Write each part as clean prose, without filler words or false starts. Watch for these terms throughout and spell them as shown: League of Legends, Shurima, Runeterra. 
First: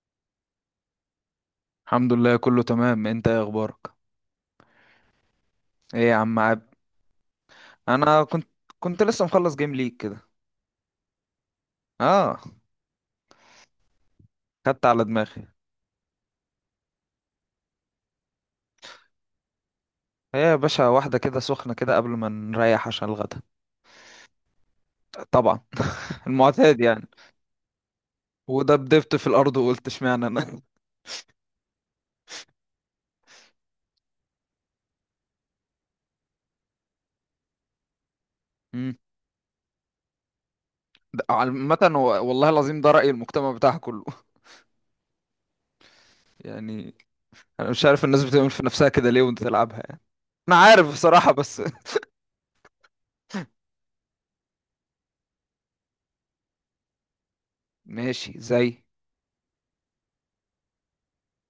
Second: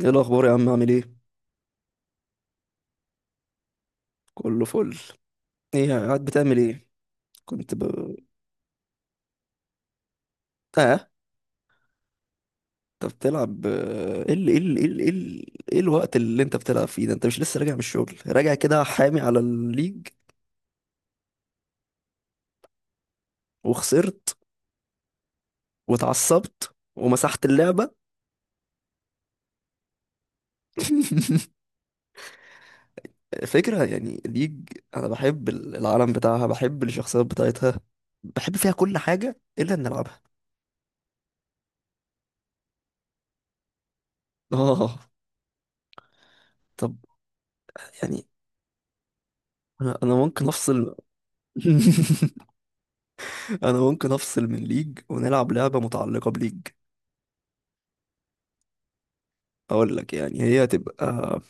ايه الاخبار يا عم؟ عامل ايه؟ الحمد لله، كله تمام. انت ايه اخبارك؟ كله فل. ايه ايه يا قاعد عم بتعمل عاب. ايه؟ كنت ب... انا كنت كنت لسه مخلص جيم ليج كده. اه، اه. انت بتلعب؟ خدت على دماغي. إيه الوقت اللي انت بتلعب فيه ده؟ انت مش لسه راجع من الشغل، راجع كده حامي على الليج؟ ايه يا باشا، واحده كده سخنه كده قبل ما نريح عشان الغدا. وخسرت طبعا. واتعصبت المعتاد يعني. ومسحت اللعبة. ودبدبت في الارض وقلت اشمعنى انا. فكرة يعني ليج، انا بحب العالم بتاعها، بحب الشخصيات بتاعتها، بحب فيها امم. كل حاجة الا ان العبها. ده عامه والله العظيم، ده راي المجتمع بتاعها كله. اه طب، يعني. انا مش عارف الناس يعني بتعمل في نفسها كده ليه وانت تلعبها انا يعني. انا ممكن انا عارف افصل. بصراحه بس. انا ممكن افصل من ليج ونلعب لعبة متعلقة بليج. ماشي زي. اقول لك يعني هي هتبقى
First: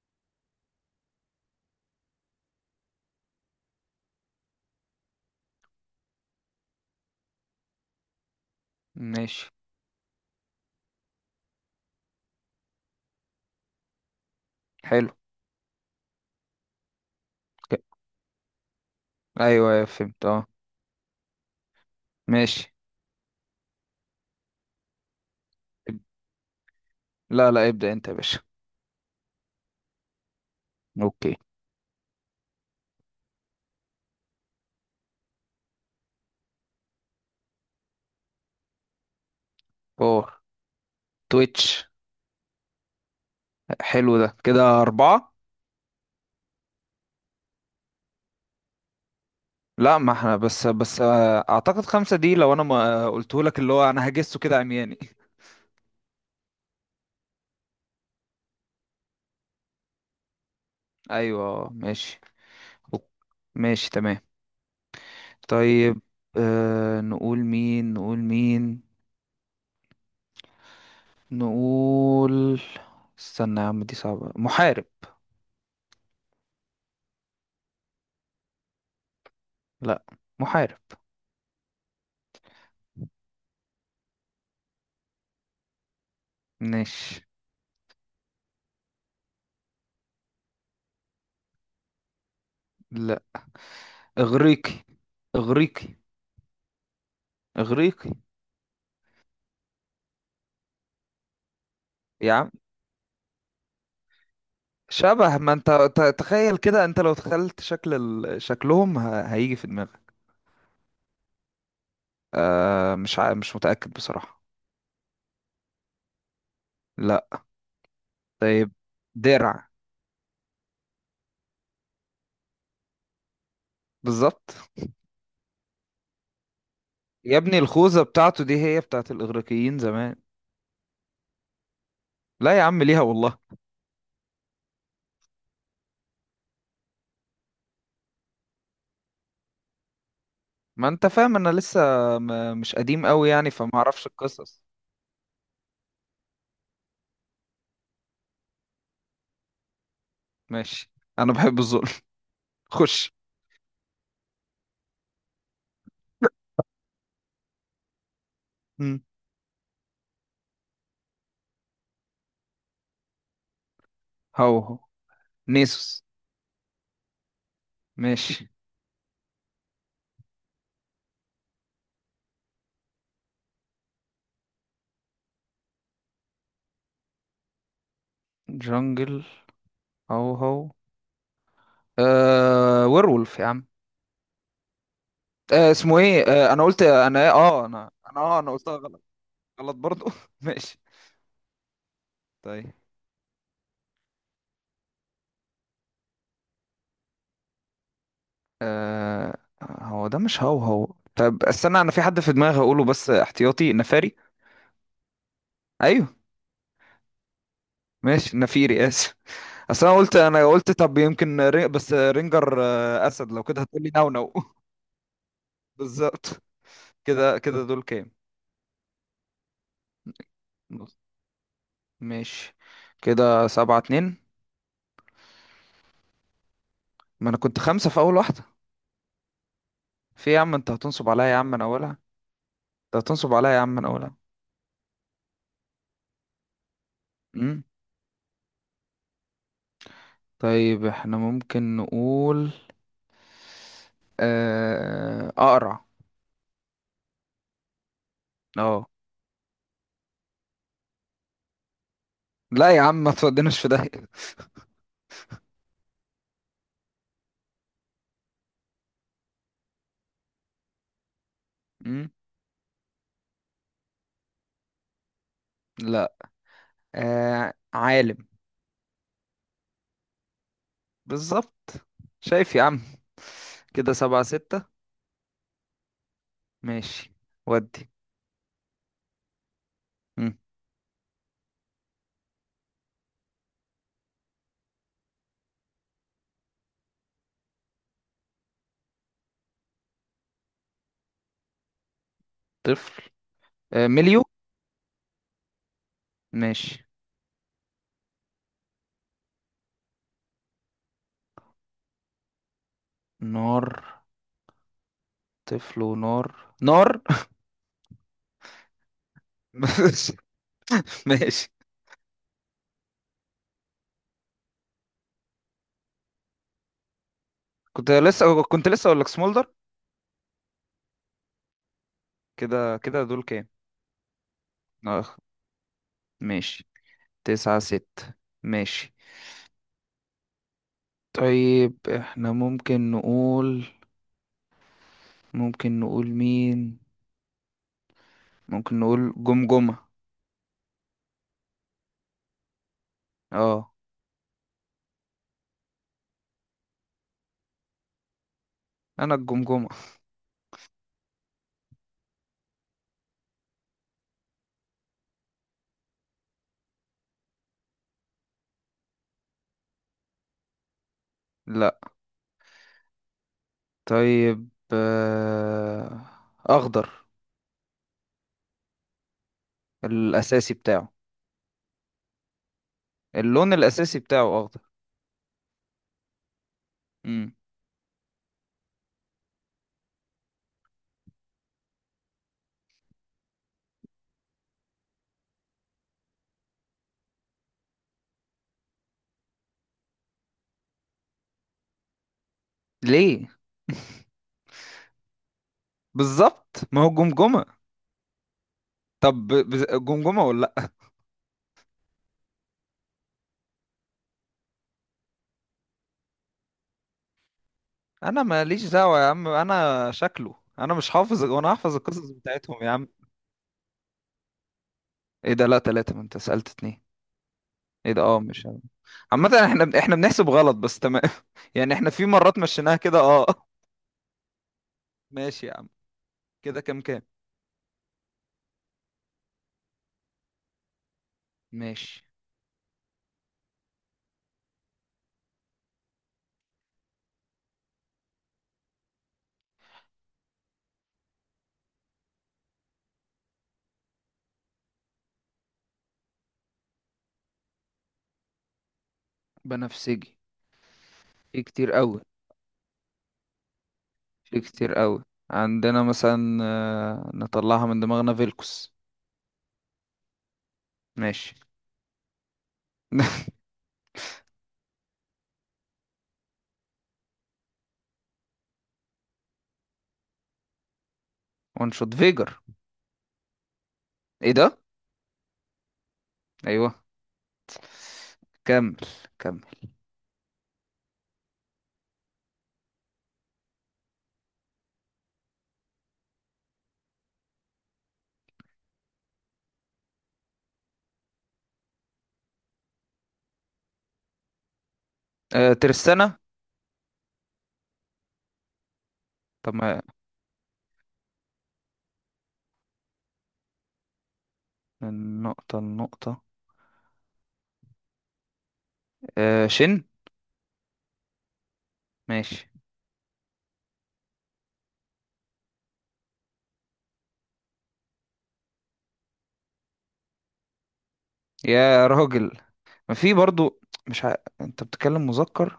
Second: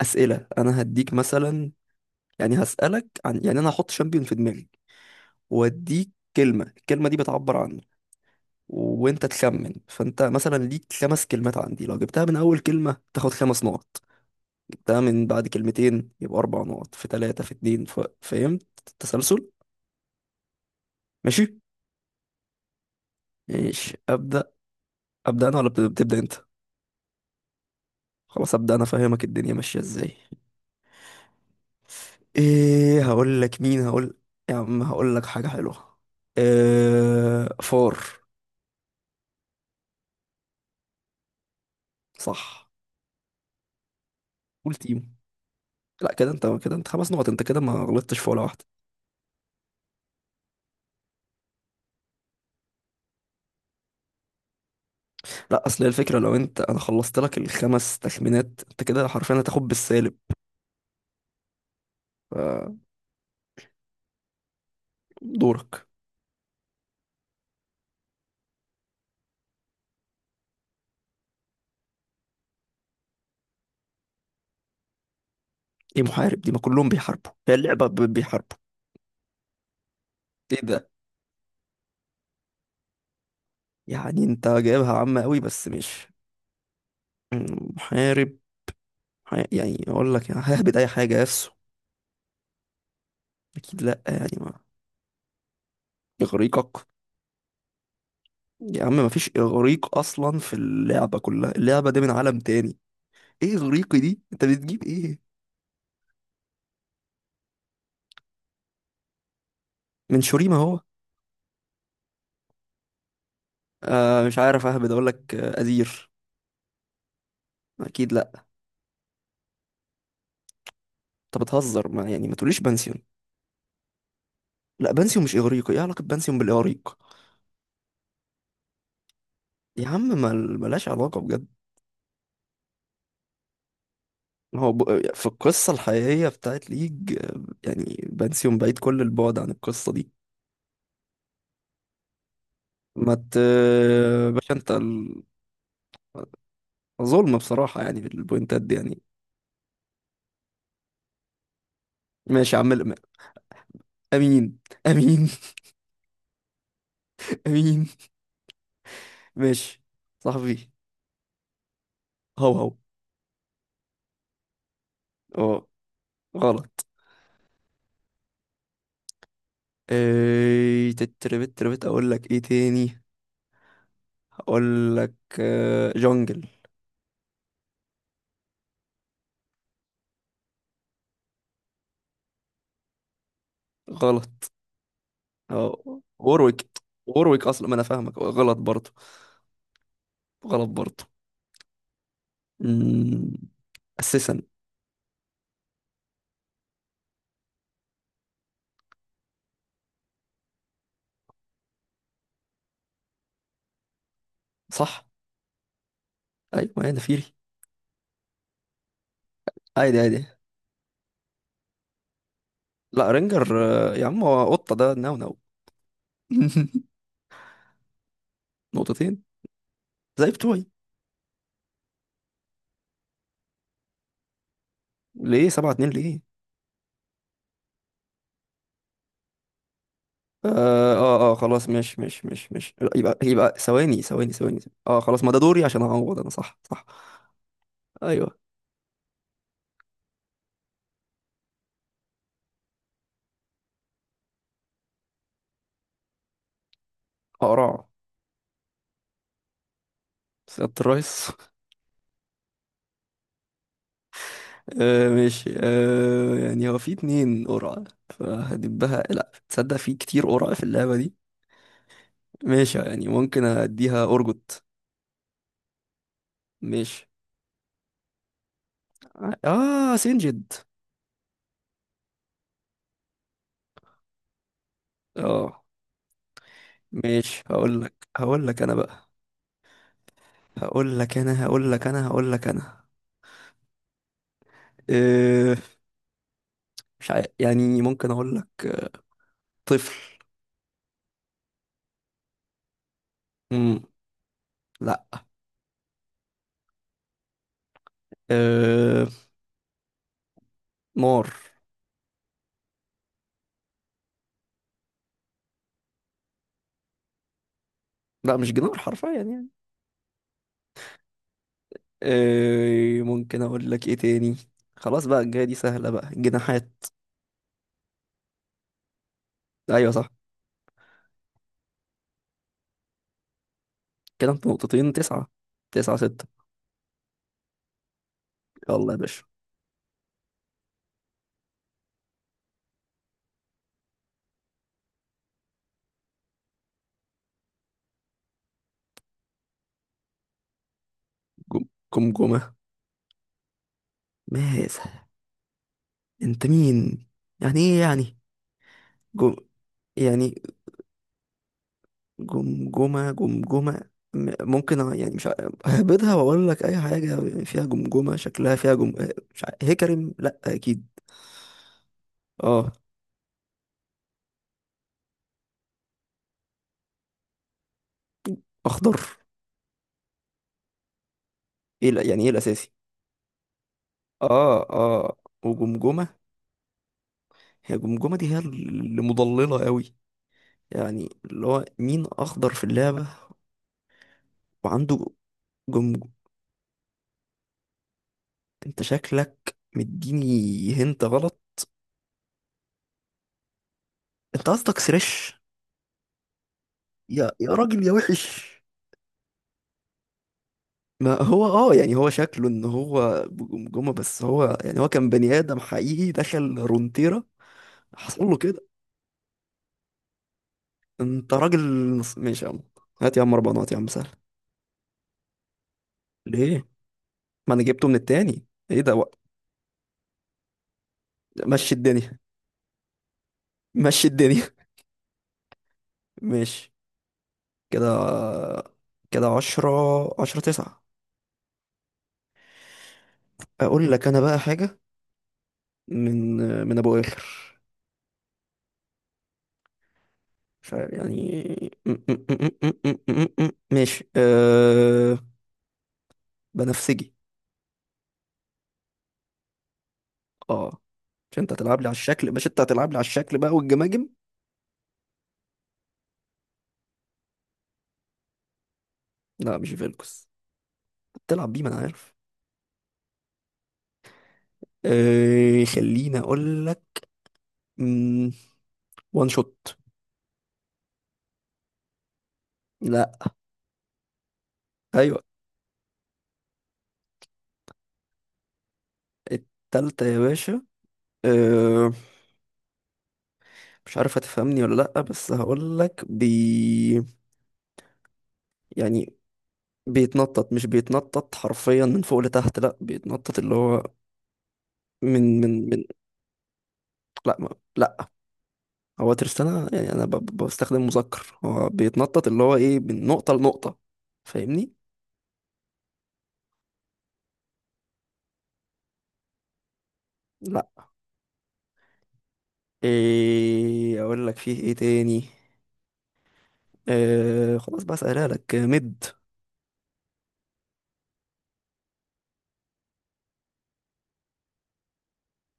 اسئلة، انا هديك مثلا، يعني هسألك عن، يعني انا هحط شامبيون في دماغي واديك كلمة، الكلمة دي بتعبر عنه وانت ماشي. تخمن. فانت مثلا ليك خمس كلمات عندي، لو جبتها من اول كلمة تاخد خمس نقط، جبتها حلو. من بعد كلمتين يبقى اربع نقط، في ثلاثة، في ك- اتنين. فهمت التسلسل؟ ايوه أيوة، فهمت اه. ماشي. ماشي. ماشي، ابدا. ابدا انا ولا بتبدا انت؟ لا لا، ابدأ انت يا باشا. خلاص، ابدا انا، فاهمك الدنيا ماشية ازاي. اوكي. ايه هقول لك؟ مين هقول؟ يا عم هقول لك حاجة حلوة. إيه فار. فور. تويتش. صح. حلو، ده قول كده تيم. 4. لا، كده انت، كده انت خمس نقط، انت كده ما غلطتش في ولا واحدة. لا، ما احنا بس أعتقد 5 دي لو أنا ما قلته لك، اللي هو أنا هجسه كده عمياني. لا، اصل هي الفكرة لو انت، انا خلصت لك الخمس تخمينات انت كده حرفيا هتاخد بالسالب. أيوة اه، ماشي. ف- أوك- ماشي تمام. دورك. طيب. نقول مين، نقول مين. نقول. استنى يا عم، دي صعبة. محارب. ايه محارب دي؟ ما كلهم بيحاربوا، هي اللعبة بيحاربوا. لا. ايه محارب. ده؟ يعني انت جايبها عامة قوي، بس مش. ماشي. مم، محارب. يعني اقول لك يعني ههبد اي حاجة. يسو؟ لا. اكيد لا. يعني ما. إغريقي. إغريقي. اغريقك؟ إغريقي. يا عم مفيش اغريق اصلا في اللعبه كلها، اللعبه دي من يا عالم عم، تاني. ايه اغريقي دي؟ انت بتجيب ايه؟ شبه، ما انت تخيل كده، انت لو تخيلت شكل شكلهم هيجي في دماغك. من شوريما هو؟ مش متأكد آه مش بصراحة. عارف، اهبد اقول لك. ازير؟ لا. اكيد لا. طيب. درع. انت بتهزر، ما يعني ما تقوليش بنسيون. بالظبط. لا بنسيون مش اغريقي، ايه علاقه بنسيون بالاغريق؟ يا ابني، الخوذة بتاعته دي هي بتاعت الإغريقيين يا عم زمان. ملهاش علاقه بجد. لا يا عم، ليها والله. هو ب... في القصه الحقيقيه بتاعت ليج، يعني بنسيون بعيد كل البعد عن القصه دي. ما انت فاهم، انا لسه مش قديم ما قوي ت يعني فما اعرفش باشا القصص. انت ظلم بصراحه، يعني بالبوينتات دي يعني. ماشي. انا بحب الظلم. ماشي يا عم. خش. امين. امين. امين. مم. ماشي. صاحبي. هو هو. هو هو. اه. نيسوس. غلط. ماشي. ايه تتربت تربت، اقول لك ايه تاني. اقول لك. جونجل. جنجل. هو هو. ويرولف يا عم. غلط. اسمه اه ايه؟ انا وورويك. قلت انا ايه وورويك اه اصلا، ما انا فاهمك. انا غلط قلتها برضه. غلط. غلط برضو. غلط ماشي. برضه. طيب. أمم، اساسا. آه هو ده مش هو هو. طب استنى، انا في حد في دماغي هقوله بس احتياطي نفاري. صح. ايوه. ايوه انا فيري. ماشي نفيري اسف. اصل انا عادي قلت عادي. انا قلت طب يمكن بس رينجر لا اسد، لو كده رينجر. هتقولي يا نو عم نو. هو قطه ده، نو نو. بالظبط. كده كده دول كام. نقطتين زي بتوعي. نص. ماشي. كده 7-2. ليه 7-2 ليه؟ ما انا كنت 5 في اول واحدة. في إيه يا عم؟ انت اه هتنصب عليا اه. يا عم من خلاص، اولها. مش لا، انت يبقى هتنصب عليا يبقى يا عم من ثواني اولها. ثواني ثواني. ثواني. اه خلاص، ما ده دوري عشان اعوض انا. صح صح. امم. ايوه. طيب، احنا ممكن نقول اقرع. قرع. اه. سيادة الرئيس. لا يا عم، ما تودناش في ده. آه ماشي. آه يعني هو في اتنين قرع، فهدبها لا تصدق، في كتير قرع في اللعبة دي. مم؟ ماشي، يعني ممكن اديها ارجوت. لا. ماشي. عالم. اه سنجد. بالظبط. شايف يا عم، كده 7-6. اه. ماشي. ماشي، هقول ودي. لك هقول لك انا بقى، مم. هقول لك انا هقول لك انا هقول لك انا. آه. مش عارف يعني، ممكن اقول لك طفل. طفل. مم. مليو. لا. ماشي. أه... نار. نار. طفل ونار. نار. لا مش جنار حرفيا يعني. ماشي. ماشي. أه... ممكن اقول لك ايه تاني. خلاص بقى، الجاية دي سهلة بقى، جناحات. كنت لسه اقول لك سمولدر. ايوه صح. كده كده دول كام. كده انت نقطتين اه. تسعة. 9-6. ماشي. 9-6. يلا ماشي. يا باشا. طيب، احنا ممكن نقول. ممكن نقول مين. ممكن نقول جمجمة. جم جمجمة. اه. ماذا؟ انت مين؟ يعني ايه يعني؟ انا جم الجمجمة. يعني جمجمة، ممكن يعني مش ع- ههبدها واقول لك اي حاجة فيها جمجمة، شكلها فيها مش ع- هكرم، لا اكيد. لا. اه طيب، اخضر. اخضر. الاساسي بتاعه ايه يعني ايه الاساسي؟ اللون الاساسي بتاعه اه اخضر. اه وجمجمة. مم. هي جمجمة دي هي اللي مضللة قوي، يعني اللي هو مين اخضر في اللعبة وعنده جمجم. انت شكلك مديني، هنت غلط. ليه؟ انت قصدك سريش؟ بالظبط، ما هو يا يا جمجمة. راجل يا وحش. طب جمجمة ولا لا. ما هو اه، يعني هو شكله ان هو بجمجمة، بس هو يعني هو كان بني ادم حقيقي دخل رونتيرا، انا حصل له ماليش كده. دعوة يا عم، انا شكله، انا مش حافظ، انت وانا راجل. هحفظ القصص ماشي يا بتاعتهم عم، يا عم. هات يا عم اربعة نقط يا عم سهل. ايه ده؟ لا 3، ما انت سألت ليه؟ 2. ما انا جبته ايه من ده اه، التاني. مش. ايه ده عامة احنا بنحسب غلط بس تمام. يعني مشي احنا في الدنيا. مرات مشيناها كده اه. مشي الدنيا. ماشي يا عم. كده ماشي. كام كام؟ كده. كده عشرة. 10-9. ماشي. أقول لك أنا بقى حاجة. من. من أبو آخر، مش عارف يعني ماشي. أه... بنفسجي. بنفسجي. اه، مش في انت كتير هتلعب لي على قوي. الشكل، مش انت هتلعب لي على الشكل بقى والجماجم. في كتير قوي. عندنا مثلا، نطلعها من دماغنا، فيلكوس. لا مش فيلكس، ماشي. بتلعب بيه ما انا عارف. أه... خليني اقول لك. مم، وان شوت. ونشوط فيجر. لا. ايه ده؟ ايوه. ايوه. كمل. كمل. التالتة يا باشا. آه، مش عارف هتفهمني ولا لأ، بس هقولك بي. يعني بيتنطط، مش بيتنطط حرفيا من فوق لتحت لأ، بيتنطط اللي هو من من من ترسانة. لأ ما، لأ. هو طب ترستانا، ما، يعني أنا بستخدم مذكر، هو بيتنطط اللي هو إيه، من نقطة لنقطة. فاهمني؟ من نقطة لنقطة. شن. لأ. ماشي. إيه أقولك فيه إيه تاني؟ آه خلاص بقى، سألها لك مد. يا راجل، ما في برضو، مش ع... انت بتتكلم مذكر.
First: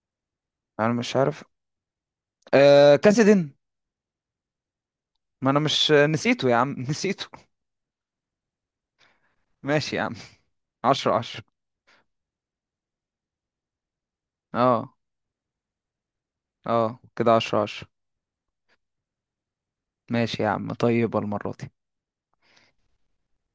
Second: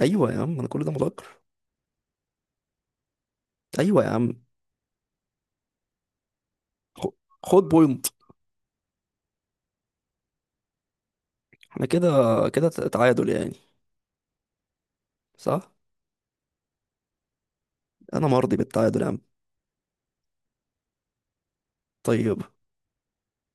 أيوة يا عم أنا كل ده انا مش مذكر. عارف. كاسدين. أيوة يا عم. ما انا مش نسيته يا عم، خ- نسيته. خد بوينت. ماشي يا عم. 10-10. احنا كده، كده تعادل يعني. اه صح؟ اه، كده 10-10. أنا مرضي بالتعادل يا عم. ماشي يا عم. طيبة المرة دي. طيب.